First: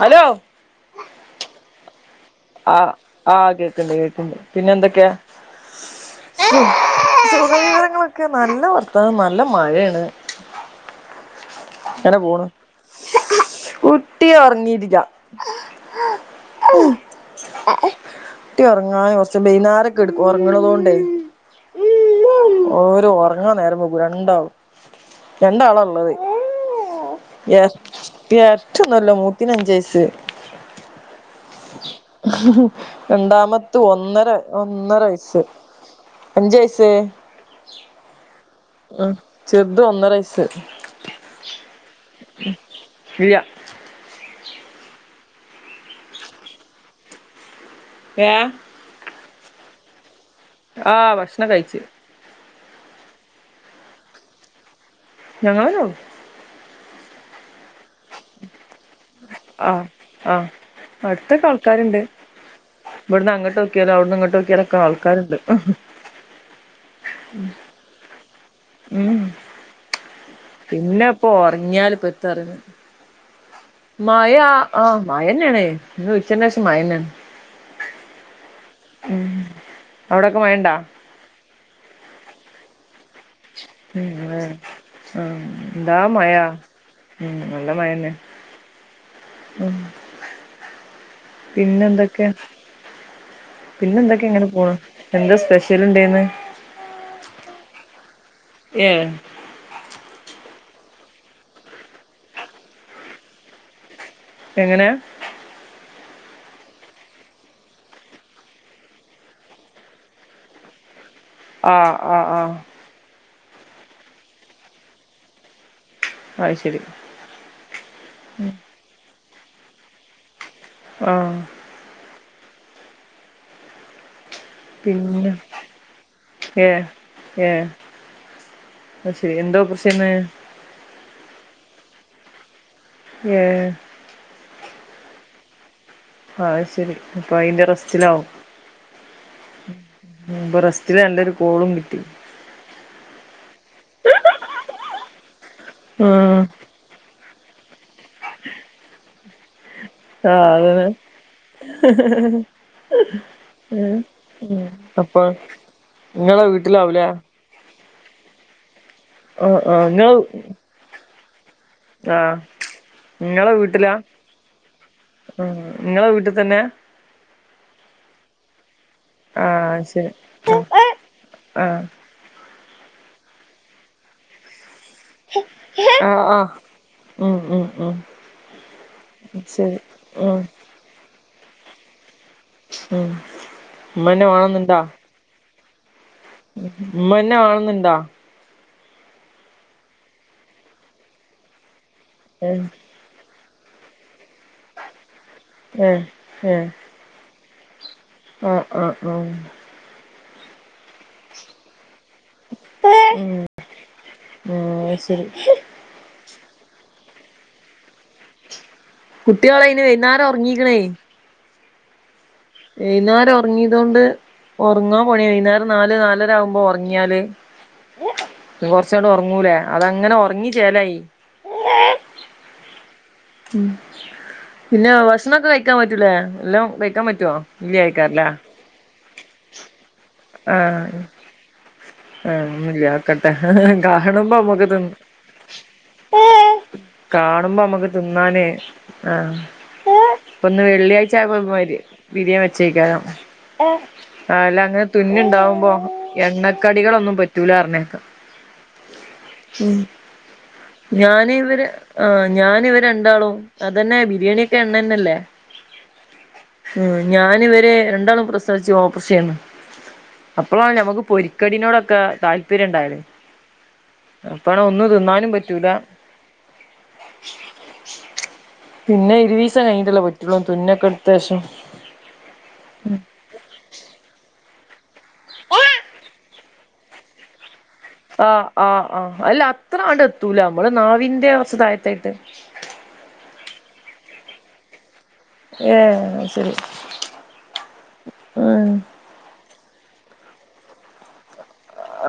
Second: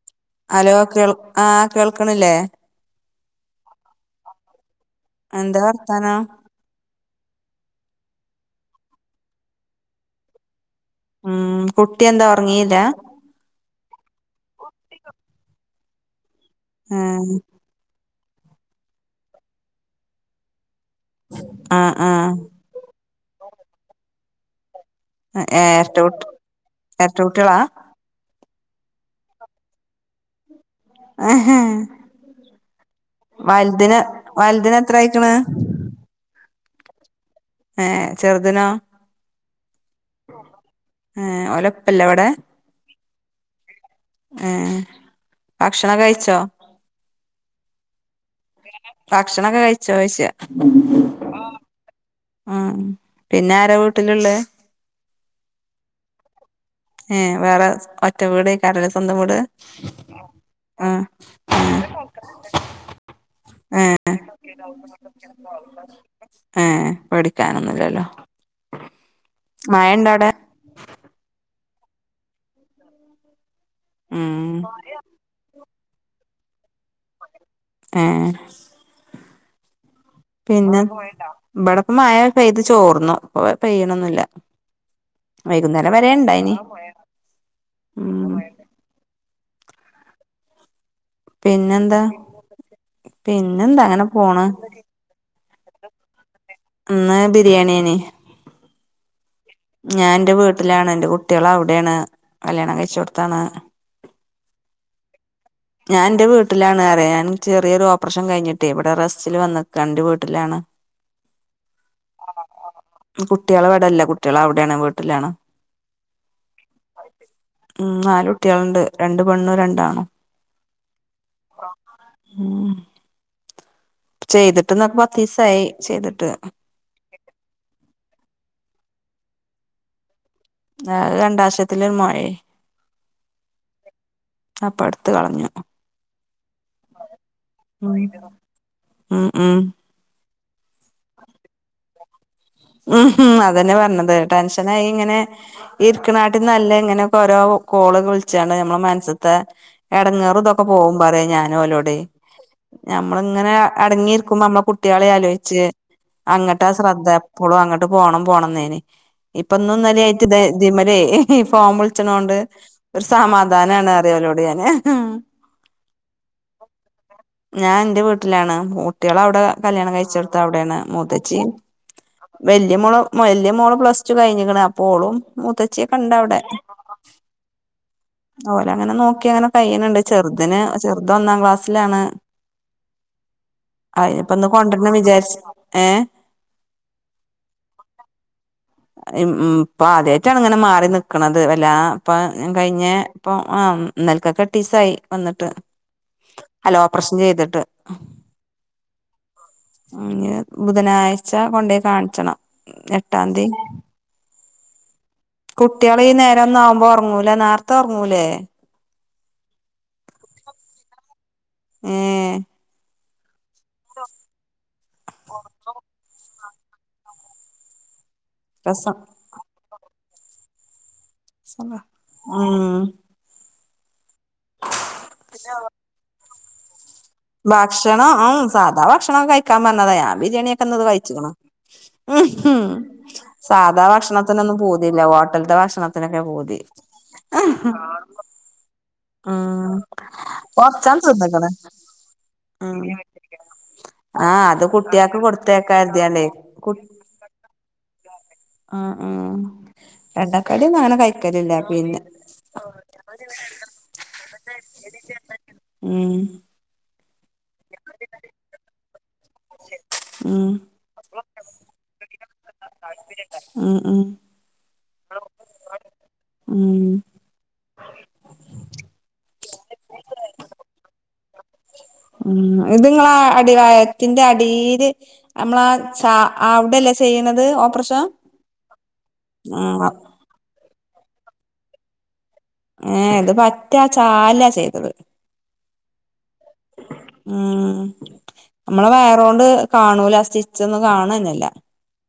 Hello hello കേൾ ആഹ് കേൾക്കണില്ലേ ആഹ് ആഹ് കേക്ക്‌ണ്ട് കേക്ക്‌ണ്ട് പിന്നെ എന്തൊക്കെയാ? എന്താ വർത്താനം സുഖവിവരങ്ങളൊക്കെ നല്ല വർത്താനം നല്ല മഴാണ് ഉം കുട്ടി എന്താ ഉറങ്ങീല കുട്ടിയ ഉറങ്ങിട്ടില്ല ആഹ് കുട്ടി ഉറങ്ങാൻ കുറച്ച് വൈുന്നേരംക്കെ എടുക്കും ഉറങ്ങണത് കൊണ്ടേ ആഹ് ആഹ് ഓര് ഒറങ്ങാൻ നേരം പോക്കും രണ്ടാവും ഏരട്ട കു ഏരട്ട കൂട്ടികളാ എരട്ടയൊന്നുല്ല മൂത്തനഞ്ച് വയസ് ആഹാ രണ്ടാമത്ത് ഒന്നര വലുതിന് എത്ര ഒന്നര ആയിക്കണ് വയസ്സ് അഞ്ച് വയസ് ഏഹ ചെറുതിനോ ആഹ് ചെറുത് ഒന്നര വയസ് ഏ ഓലപ്പല്ലേ ഇവിടെ മ് ഏഹ് ഭക്ഷണം കഴിച്ചോ ഏഹ് ഭക്ഷണൊക്കെ കഴിച്ചോയിച്ചയ ആഹ് ഭക്ഷണം കഴിച്ച് ആഹ് പിന്നെ ആര വീട്ടിലുള്ളേ ഞങ്ങളെലോ ഏ വേറെ ഒറ്റ വീട് [unintelligible] സ്വന്തം വീട് ഓ ഓ ആ അടുത്തൊക്കെ ആൾക്കാരുണ്ട് ഇവിടുന്ന് അങ്ങോട്ട് നോക്കിയാലും അവിടുന്ന് ഇങ്ങോട്ട് നോക്കിയാലൊക്കെ ആൾക്കാരുണ്ട് ഏഹ് പേടിക്കാനൊന്നുംല്ലല്ലോ മഴണ്ട അവിടെ പിന്നെപ്പോ ഉറങ്ങിയാല് പ്പത്ത പറയ്ന്ന്‌ മയ ഉം ആഹ് മയന്നെയാണേ ന്ന് ഉച്ചേന്റെ ശേഷം മയന്നാണ് ഏഹ് ഉം അവിടൊക്കെ മഴണ്ടാ പിന്നെ ഇവിടെപ്പ മയ പെയ്ത് ചോർന്നു ഇപ്പൊ ഉം പെയ്യണൊന്നില്ല ആഹ് വൈകുന്നേരം എന്താ വരെ മഴ ണ്ടായിന് ഉം നല്ല മഴന്നെ ഉം പിന്നെ പിന്നെന്താ എന്തൊക്കെ പിന്നെന്താ പിന്നെ അങ്ങനെ എന്തൊക്കെ പോണ് ഇങ്ങനെ പോണു. എന്താ സ്പെഷ്യൽ ഉണ്ടെന്ന്? ഇന്ന് ബിരിയാണിയേനി. ഏ ഞാൻ എൻറെ വീട്ടിലാണ് എൻറെ കുട്ടികള അവിടെയാണ് കല്യാണം കഴച്ചോട്ത്താണ്. എങ്ങനെ ഞാൻ എന്റെ വീട്ടിലാണ് പറി ഞാൻ ചെറിയൊരു ഓപ്പറേഷൻ കഴിഞ്ഞിട്ടേ ഇവിടെ റസ്റ്റില് വന്ന്ക്ക എന്റെ വീട്ടിലാണ്. [inaudible] ആ ആ ആ കുട്ടിള് ഇവിടല്ല കുട്ടിള് അവിടെയാണ് വീട്ടിലാണ്. അത് ശരി മ് നാല് കുട്ടികളുണ്ട് രണ്ട് പെണ്ണും രണ്ടാ ആണും. ആ ഉം ചെയ്തിട്ട് ന്ന് പത്ത് പിന്നെ ദിവസായി ചെയ്തിട്ട് ഏ ഏ അഹ്ശരി, എന്തോ ഓപ്രശ്ന്ന്? അഹ് അണ്ഡാശയത്തിൽ ഒരു മെഴേ ഏ അപ്പൊ എടുത്ത് കളഞ്ഞു ആഹ ശെരി അപ്പൊ അയിന്റെ ഉം റെസ്റ്റിലാവും ഉം ഉം ഇപ്പൊ റസ്റ്റില് രണ്ടരു കോളും കിട്ടി ഉം അതന്നെ പറഞ്ഞത് ടെൻഷനായി ഇങ്ങനെ ഈ ഉം ഇരുക്കനാട്ടിൽന്നല്ല ഇങ്ങനെ. ഓരോ കോള് വിളിച്ചണ്ട് നമ്മുടെ മന്സ്സത്തെ ആ എടങ്ങേറും ഇതൊക്കെ അതന്നെ പോവും പറയാ ഞാന് ഓലോടെ നമ്മള ഇങ്ങനെ അടങ്ങിയിരിക്കുമ്പോ നമ്മളെ കുട്ടികളെ അപ്പൊ ആലോചിച്ച് നിങ്ങളെ അങ്ങട്ട് വീട്ടിലാവൂലേ ശ്രദ്ധ ആ എപ്പോ എപ്പളും അങ്ങോട്ട് പോണം പോണം എന്നേനി ഇപ്പൊന്നും ആ നിങ്ങള് ഇന്നലെയിട്ട് ഇതേ ഇതിമ്മലേ ഫോഫോൺ വി ആ ളിച്ചിനോണ്ട് ഒരു നിങ്ങളെ സമാധാനാണ് വീട്ടിലാ അറിയ ഒലോട് ഞാന് ആ നിങ്ങളെ വീട്ടിൽ തന്നെ ഞാൻ എന്റെ വീട്ടിലാണ് കുട്ടികള അവിടെ ആ കല്യാണം ശരി കഴിച്ചെടുത്ത അവിടെയാണ്. മുത്തച്ചി ആ വല്യയ മോള് വല്യയ മോള് പ്ലസ് ടു കഴിഞ്ഞിക്ക്ണ അപ്പോ ഓളും മുത്തച്ചിയക്കെ ആ ഉണ്ട ആ അവിടെ. ഉം ഉം ഉം ഓല അങ്ങനെ നോക്കി അങ്ങനെ ശരി കഴിണ് ണ്ട് ഉം ചെറുതിന് ചെറു ന് ഒന്നാം ക്ലാസ്സിലാണ് ഉം ഉമ്മന്നെ അയിനിപ്പ ഒന്ന് വേണന്നുണ്ടാ കൊണ്ടുരണം വിചാരിച്ച ഏ ഉമ്മന്നെ വേണന്നുണ്ടാ ഇപ്പൊ ആദ്യായിട്ടാണ് ഇങ്ങനെ മാറി നിക്ക്ണത് വല്ലാ അപ്പ ഏ കഴിഞ്ഞ ഇപ്പം ആ ഇന്നൽക്കൊക്കെ എട്ടിസായി വന്നിട്ട്. ഏ എ പ്രശം ചെയ്തിട്ട് അ ആ അം ഇനി ബുധനാഴ്ച കൊണ്ടപോയി കാണിച്ചണം എട്ടാന്തി. ഏ ആഹ് ശരി കുട്ടിള് ഈ നേര ഒന്നു ആവുമ്പോ ഒറങ്ങൂല നേരത്തെ ഒറങ്ങൂലേ? കുട്ടീള് അയിന് വൈന്നേരം ഒറങ്ങീക്ക്ണേ ഏ വൈന്നേരം ഒറങ്ങിത കൊണ്ട് ഒറങ്ങാൻ പണിയി വൈന്നേരം നാല് നാലര ആകുമ്പോൾ ഒറ ങ്ങിയാല് രസം കൊറച്ചാണ്ട് ഒറങ്ങൂലേ അതങ്ങനെ ഒറങ്ങി ചേലായി. മ് ഉം പിന്നെ ഭക്ഷണം കഴിക്കാൻ പറ്റൂലേ എല്ലാം കഴിക്കാൻ പറ്റും ഭക്ഷണം ആഹ് സാധാ ഭക്ഷണം കഴിക്കാൻ പറഞ്ഞതാ ഞാൻ ബിരിയാണിയക്കെന്നത് ആഹ് കഴിചേക്കുന്നു ആഹ് ഉം ഒന്നുല്ല ആക്കട്ടെ സാധാ കാണുമ്പോ ഭക്ഷണത്തിനൊന്നും നമ്മക്ക് തിന്ന് പോതില്ല ഹോട്ടലിന്റെ ഭക്ഷണത്തിനൊക്കെ പൂതി- കാണുമ്പോ നമ്മുക്ക് തിന്നാനേ ആഹ് ഉം ഇപ്പ ഒന്ന് കൊറച്ചാണ് വെള്ളിയാഴ്ച ആഹ് തിന്ന്ക്കണ് വര് ബിരിയാണി ഉം വെച്ചേക്കാരം ആ അല്ല അത് അങ്ങനെ കുട്ടികൾക്ക് തുന്നി കൊടുത്തേക്കാ ഉണ്ടാവുമ്പോ കരുതിയാണ്ടേ എണ്ണക്കടികളൊന്നും പറ്റൂല പറിനേക്കാ ആഹ് ആഹ് ഞാനെ ഇവര് ആഹ് ഞാനെ ഇവരെന്താണോ അതന്നെ ബിരിയാണി എണ്ണന്നല്ലേ ഉം ഉം ഞാൻ ഇവരെ രണ്ടാളും പ്രസവിച്ച് ഓപ്പറേഷൻ ചെയ്യുന്നു ഉം അപ്പോളാണ് മ്മക്ക് പോരി ക്കടിനോടൊക്കെ താല്പര്യം ഉണ്ടായിരുന്നു ഉം ഉം അപ്പണ ഒന്നും തിന്നാനും പറ്റൂല ഉം പിന്നെ ഇരുവീസം കഴിഞ്ഞട്ടല്ലോ പറ്റുള്ളൂ തുന്നൊക്കെ അടുത്തശം ഉം ഇതെങ്ങളെ അടിവയറിന്റെ അടിയിലെ നമ്മളെ സാ അവിടെല്ലേ ചെയ്യണന്നത് ആഹ് ആഹ് ആഹ് അല്ല ആഹ് അത്രാണ്ട് എത്തൂല നമ്മളെ നാവിന്റെ വച്ചതായത്തായിട്ട് ഏഹ് ഇത് പറ്റ ചാലാ ചെയ്തത് ഏഹ് ശരി ഉം ഉം നമ്മള് വയറുണ്ട് കാണൂല സ്റ്റിച്ച് ഒന്നും കാണന്നില്ല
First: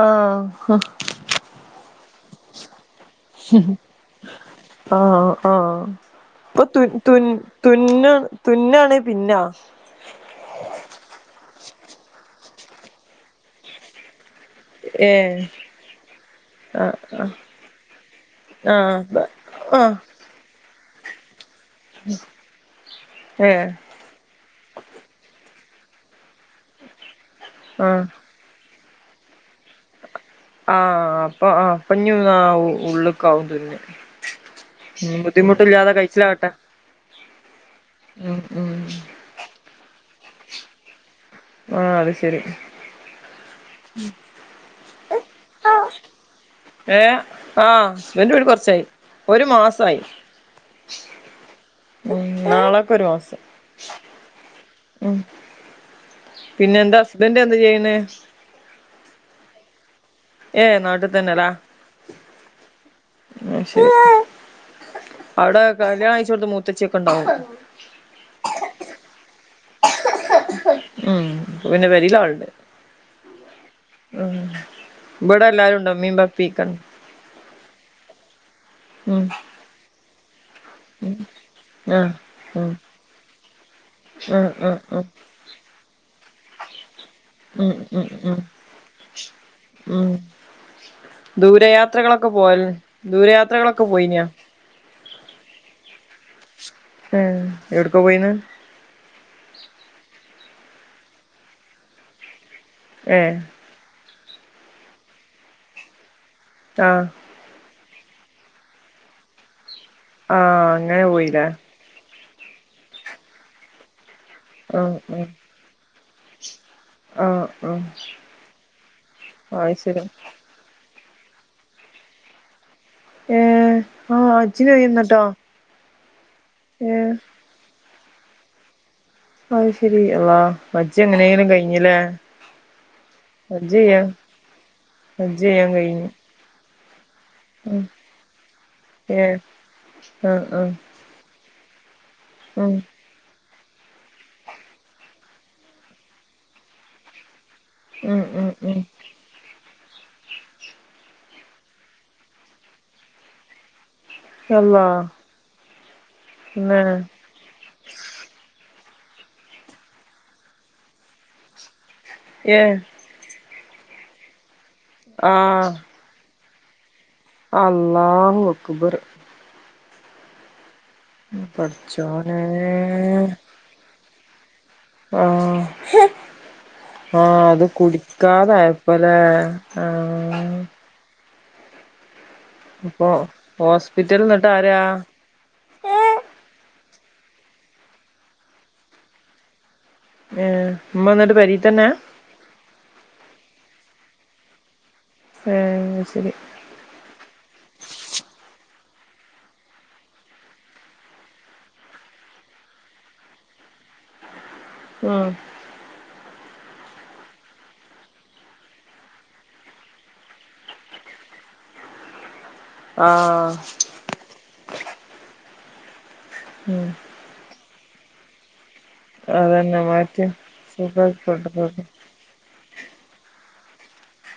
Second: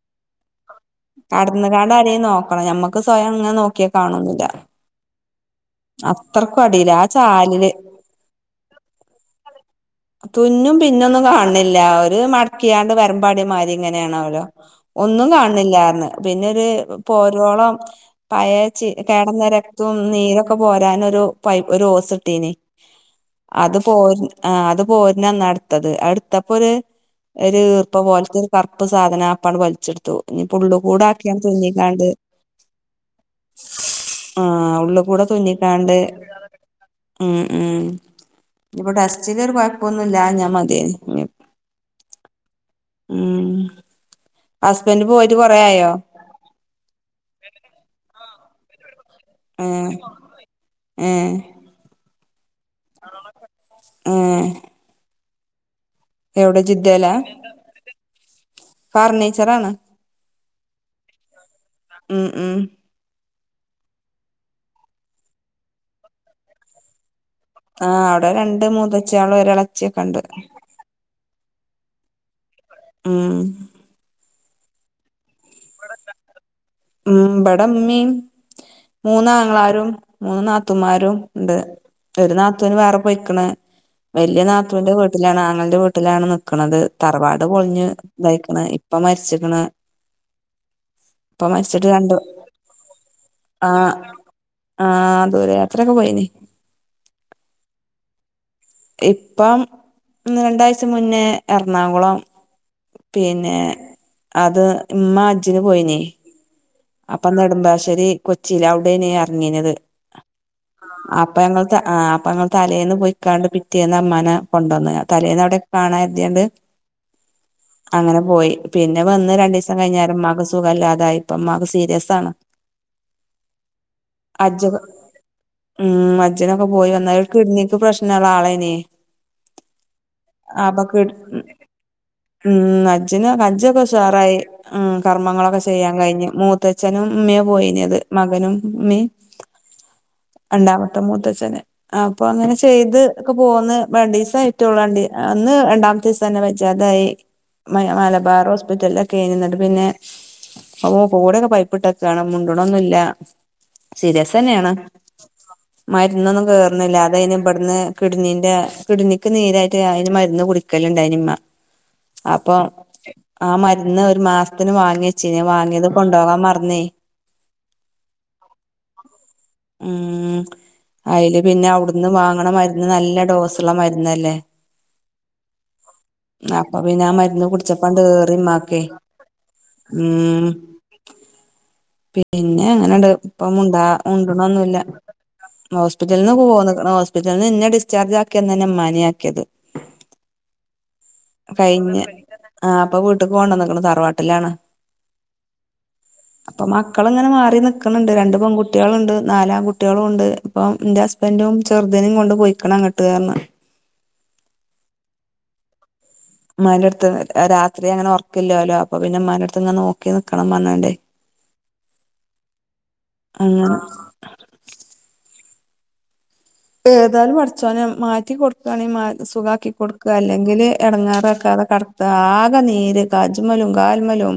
ആഹ് കടന്ന കാട് ആരെയും നോക്കണം ഞമ്മക്ക് സ്വയം അങ്ങനെ നോക്കിയാ കാണന്നില്ല ആഹ് ആഹ് അപ്പൊ അടീലാ ആ ചാലില് തുന്ന തുന്നാണ പിന്നാ തുന്നു പിന്നൊന്നും കാണണില്ല ഒരു മടക്കിയാണ്ട് വരമ്പാടിമാതി ഇങ്ങനെയാണോ ഒന്നും ഏഹ് കാണണില്ലായിരന്ന് പിന്നെ ഒരു ആഹ് പോരോളം പഴയ ചോ ആഹ് കേടന്ന ആഹ് രക്തവും നീരും ഇപ്പം പോരാന പൈപ്പ് ഒരു ഓസ് ഇട്ടനെ ഏഹ് അത് പോ ആഹ് അത് പോര്ന്നന്ന അടുത്തത് അടുത്തപ്പോ ഒരു ഒരുറപ്പ ആഹ് പോലത്തെ കറുപ്പ് സാധനം ആപ്പാണ്ല വച്ചെടുത്തു ഇനി പുള്ള കൂട ആഹ് ആക്കിയ അപ്പൊ ആഹ് തോന്നിക്കാണ്ട് അപ്പഞ്ഞ് ആ ഉള്ള്ക്കാവും തിന്ന് ആഹ് ഉള്ള ഉം കൂടെ ബുദ്ധിമുട്ടില്ലാതെ തുന്നിക്കാണ്ട് കഴിച്ചിലാവട്ടെ ഉം ഉം ഉം ഉം ഇവിടെ ചിലർ കുഴപ്പൊന്നുമില്ല ഞാൻ മതിയായിരുന്നു ആഹ് അത് ശരി ഹസ്ബൻഡറ് പോയിട്ട് കൊറെയായോ ഏഹ് ആഹ് ഹസ്ബൻഡ് പോയിട്ട് കുറച്ചായി ഒരു മാസായി ഏ ഉം നാളൊക്കെ ഒരു മാസം ഏ ഉം പിന്നെ എന്താ ഹസ്ബന്റ് എന്താ ചെയ്യുന്നേ ഫർണിച്ചർ ആണ് ഏയ് നാട്ടിൽ തന്നെല്ലാ ഉം ഉം അത് ശരി അവിടെ കല്യാണാഴിച്ചോടുത്താ മൂത്തച്ച്ചിയൊക്കെ ഉണ്ടാവും ആഹ് അവിടെ രണ്ട് മൂന്നച്ചി ആള് ഒരു എളച്ചിയൊക്കെ ഉണ്ട് ഉം പിന്നെ പേരിൽ ആളുണ്ട് ഉം ഉം ഇവടെ എല്ലാരുംണ്ടോ ഇമ്മീ വാപ്പി ക്കേ ഉം ഇബടെ ഇമ്മീം മൂന്നാങ്ങളാരും മൂന്നാത്തുമാരും ണ്ട്. ആഹ് ഒരു ഉം നാത്തൂന് വേറെ പൊയ്ക്ക്ണ്. വെല്യ ഉം ഉം നാതൂന്റെ വീട്ടിലാണ്. ആങ്ങളന്റെ വീട്ടിലാണ് നിക്ക്ണത്. തറവാട് ഉം പൊളിഞ് ഉം ഉം ഉം തായിക്ക്ണ്. ഇപ്പ മരിച്ച്ക്ണ്. ഉം രണ്ട് ദൂരയാത്രകളൊക്കെ പോവൽ ദൂരയാത്രകളൊക്കെ പോയീനിയോ. ആഹ് ദൂരെ യാത്രക്കെ പോയീനി. ഉം എവിടക്കേ പോയീണ്. ഇപ്പം ഒന്ന് രണ്ടാഴ്ച മുന്നേ എറണാകുളം. ഏ പിന്നെ അത് ഇമ്മ അജ്ജിന് പോയീനി. ആഹ് അപ്പം നെടുമ്പാശ്ശേരി കൊച്ചീല് അവിടേനി എർങ്ങീനത്. ആഹ് അങ്ങനെ പോയീലേ. ആഹ് അപ്പൊ ഞങ്ങൾ തലേന്ന് പോയിക്കാണ്ട് പിറ്റേന്ന് മ്മനേ ആ കൊണ്ടെന്ന. തലേന്ന് അവിടെ കാണാകര്തിയാണ്ട് ആ ആ ആ അങ്ങനെ പോയി. പിന്നെ വന്ന് രണ്ടീസം അത് ശരി കഴിഞ്ഞേരം മ്മക്ക് സുഖ സുഖല്ലാതായി. പ്പ മ്മാക്ക് സീരിയസാണ്. ഏഹ് ആഹ് ഹജ്ജിന് പോയി വന്നിട്ടോ? ഉം ഹജ്ജ്നൊക്കെ പോയി വന്നാര. ഒരു കിഡ്‌നിക്ക് പ്രശ്നള്ള ആളെനി. അഹ് ശെരി. അള്ളാ ഹജ്ജ് എങ്ങനെലും കഴിഞ്ഞി ല്ലേ. ഉം ഹജ്ജന് ഹഞ്ജൊക്കെ ഉഷാറായി. ഉം കർമ്മങ്ങളൊക്കെ ചെയ്യാൻ കഴിഞ്ഞു. മൂത്തച്ഛനും മ്മയും ഉം പോയീനത്. മകനും ഉമ്മീ ഏ ആ ആ രണ്ടാവ മൂത്തച്ഛന് അപ്പൊ അങ്ങനെ ഉം ചെയ്ത്. ഒക്കെ പോന്ന്. പ്പ രണ്ടീസയിട്ടുള്ളു. രണ്ടീ അന്ന് രണ്ടാമത്തെ ദിവസം തന്നെ വജാതായി. മ ഉം മലബാർ ഉം ഉം ഹോസ്പിറ്റലിലോക്കെനി ന്നട്ട് പിന്നെ ഓഹ് കൂടെ പൈപ്പിട്ടൊക്കെണ്. മുണ്ട്ണൊന്നില്ല. സീരിയസ് തന്നെണ്. അള്ളാ മര്ന്നൊന്നും ന്നെ കേർന്നില്ല. അതെന്നേ ഇവട്ന്ന് കിഡ്നീന്റെ കിഡ്നിക്ക് നീരായിട്ട് അയിന് മരുന്ന് കുടിക്കലുണ്ടായിന് മ്മ അപ്പൊ ഏ ആ മരുന്ന് ഒരു മാസത്തിന് വാങ്ങിവെച്ചിനി. വാങ്ങിയത് കൊണ്ടോവാൻ മർന്നേ. അള്ളാഹു അക്ബർ. ഉം അയില് പിന്നെ അവ്ട്ന്ന് പടച്ചോനെ വാങ്ങണ മരുന്ന്ന് നല്ല ഡോസ് ള്ള മരുന്നല്ലേ ആഹ് അപ്പൊ പിന്നെ ആ മരുന്ന് ആഹ് അത് കുടിച്ചപ്പണ്ട് ഏറി ഇമ്മാക്കെ കുടിക്കാതായപ്പ ലെ ആഹ് ഉം പിന്നെ അങ്ങനാണ്ട്. അപ്പൊ പ്പം മുണ്ടാ ഹോസ്പിറ്റൽ ന്നിട്ട് മുണ്ട്ണൊന്നുല്ല. ആരാ ഹോസ്പിറ്റൽന്ന് പോന്ന്ക്ക്ണ്. ഹോസ്പിറ്റൽന്ന് ന്നെ ഡിസ്ചാർജാക്കിയന്നെന്നെ മ്മാനിം ആക്കിയത്. ഏഹ് മ്മാന്നട്ട് പെരീ തന്നെ? ആഹ് പ്പൊ വീട്ട്ക് കൊണ്ടന്ന്ക്ക്ണ്. തറവാട്ടിലാണ്. ആഹ് അയ്ശേരി പ്പൊ മക്കള് ങ്ങനെ മാറി നിക്കണ് ണ്ട്. രണ്ട് പെൺകുട്യള്ണ്ട്. നാല് ആൺകുട്യളൂണ്ട്. പ്പം ന്റെ ഹസ്ബന്റും ചെറുതിനിം കൊണ്ട് പോയിക്ക്ണ് അങ്ങട്ട് ർഞ്. ഉം മ്മാന്റെ അടുത്ത് രാത്രി അങ്ങനെ ഉറക്കില്ലാലോ. അപ്പൊ പിന്നെ മ്മാന്റടുത്ത് ഇങ്ങനെ നോക്കി നിക്കണം പറഞ്ഞാണ്ടേ [inaudible] ആഹ് അങ്ങനെ ഉം ഏതാലും പടച്ചോനെ മാറ്റി കൊടുക്കുവാണെങ്കിൽ മാറ്റി സുഖാക്കി അതന്നെ മാറ്റി അല്ലെങ്കില് എടങ്ങേറാക്കാതെ സുഖായിക്കോട്ടെ കടക്ക ആകെ നീര് കജ്മലും കാൽമലും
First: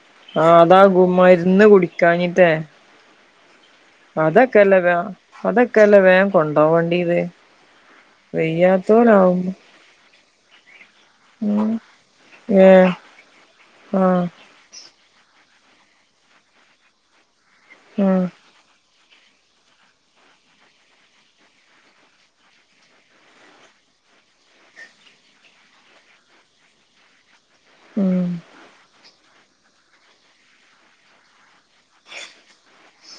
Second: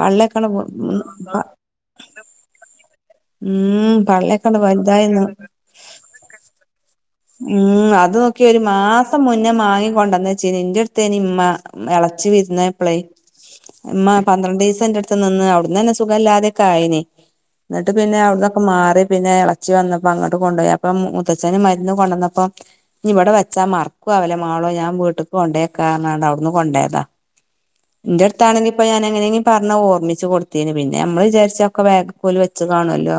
പള്ളേക്കണ ആഹ് അതാകും മരുന്ന് കുടിക്കാഞ്ഞിട്ടേ ഉം പള്ളയൊക്കെങ്ങ് വലുതായിന്ന് ഒക്കല്ലേ വേഗം കൊണ്ടോവേണ്ടിയത് ഉം അത് നോക്കി ഒരു മാസം മുന്നേ മാങ്ങി കൊണ്ടെന്ന് വെച്ചിന് എന്റെ അടുത്തേനി ഇമ്മ ഉം ഇളചി വരുന്ന് ഏഹ് പ്പോള് ഇമ്മ ആഹ് പന്ത്രണ്ടീസം എന്റെടു നിന്ന് അവിട്ന്ന് തന്നെ സുഗം ഇല്ലാതെക്കെയായിനി എന്നിട്ട് പിന്നെ ആഹ് അവിട്ന്നൊക്കെ മാറി പിന്നെ ഇളയച്ചി വന്നപ്പോ അങ്ങോട്ട് കൊണ്ടു പോയി അപ്പ മൂത്തച്ഛന് മരുന്ന് കൊണ്ടുവന്നപ്പോം ഇനി ഇവിടെ വച്ചാ മറക്കും അവലെ മോളെ ഞാൻ വീട്ടക്ക് കൊണ്ടെക്കാ പറഞ്ഞണ്ട് അവിടുന്ന് കൊണ്ടോയത ഉം എന്റെടുത്ത് ഇിട്ടാണെങ്കിപ്പ ഞാനെങ്ങനേന് പറഞ്ഞ് ഓർമ്മിച്ചു കൊടുത്തേന് പിന്നെ അമ്മളു വിചാരിച്ച് ഒക്കെ വേഗക്കോല് വെച്ചതാണല്ലോ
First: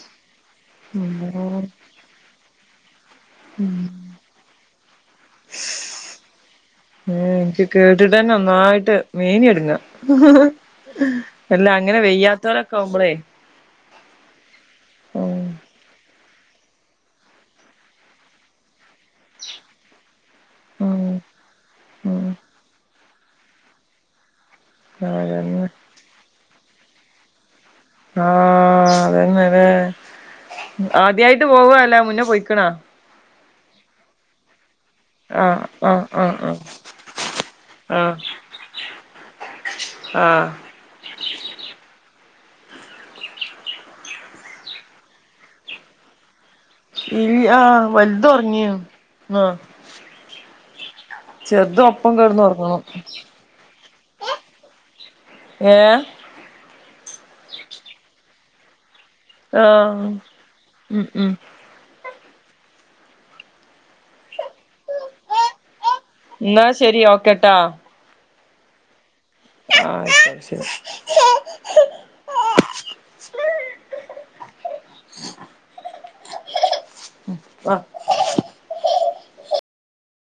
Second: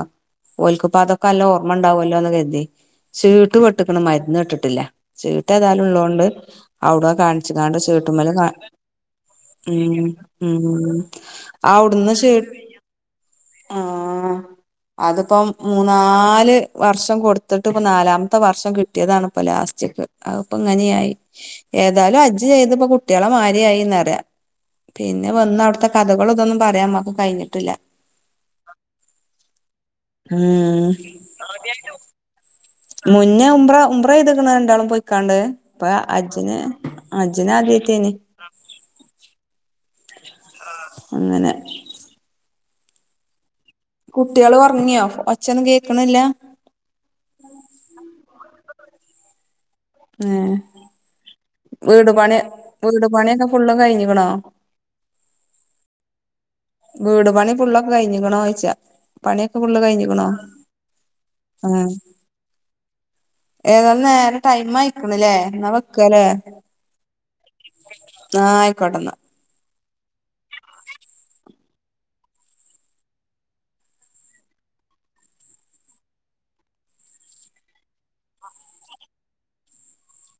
ഓൽക്ക്‌ ഇപ്പതൊക്കെ നല്ല ഓർമ്മ ഉണ്ടാവുമല്ലോന്ന് കരുതി ചീട്ട് വെട്ടിക്കാണ് മരുന്ന് ഇട്ടിട്ടില്ല ചീട്ടേതായാലും ഉള്ളോണ്ട് അവിട് എനിക്ക് കേട്ടിട്ട് തന്നെ ഒന്നായിട്ട് മേനി എടുന്നു ഉം ഉം അല്ല അങ്ങനെ അവിടുന്ന് വെയ്യാത്തോരൊക് ചീ ക്കാവുംമ്പളേ ആഹ് ഉം അതിപ്പം മൂന്നാല് വർഷം കൊടുത്തിട്ടിപ്പ നാലാമത് വർഷം കിട്ടിയതണിപ്പ ലാസ്റ്റിക്കെ അയിപ്പം ഉം ഇങ്ങനെയായി ഏതായാലും ഉം ഹജ്ജ് ചെയ്തപ്പോ കുട് കുട്ടികള് മാരി ആയീന്നറിയ പിന്നെ വന്ന് അതന്നെ അവിടുത്തെ കഥകൾ ഇതൊന്നും പറയാ ഉമ്മാക്ക് കഴിഞ്ഞിട്ടില്ല. ആഹ് അതന്നതെ ഉം ആദ്യായിട്ട് പോവല്ലേ മുന്നേ പൊയ്ക്കണോ? മുന്നേ ഉംറ ചെയ്തേക്കണ രണ്ടാളും പൊയ്ക്കണ്ട്. ആഹ് അപ്പ ആഹ് ആഹ് ഹജ്ജിന് ആഹ് ആദ്യട്ടെനി ആഹ് ആഹ് അങ്ങനെ കുട്ടികള് ഒറങ്ങിയോ ഒച്ചയൊന്നും കേക്കണില്ല ഇല്ലിയ വലുതുറങ്ങി ആഹ് ഏഹ് ചെറുത് വീട് ഒപ്പം പണി കിടന്ന് ഉറങ്ങണം ഒക്കെ ഫുള്ളും കഴിഞ്ഞേക്കണോ? ഏഹ് വീട് പണി ഫുള്ളൊക്കെ കഴിഞ്ഞേക്കണോ ചോയിച്ചാ പണി ഒക്കെ ഫുള്ള് ആഹ് കഴിഞ്ഞേക്കണോ? ഉം ഉം ആ ഏതാന്നെ നേരെ ടൈം ആയേക്കണ് അല്ലേ എന്ന എന്നാ ശരി ഓക്കേ ട്ടോ ആഹ് ആയിക്കോട്ടെന്നാ ആഹ് ശരി ആഹ്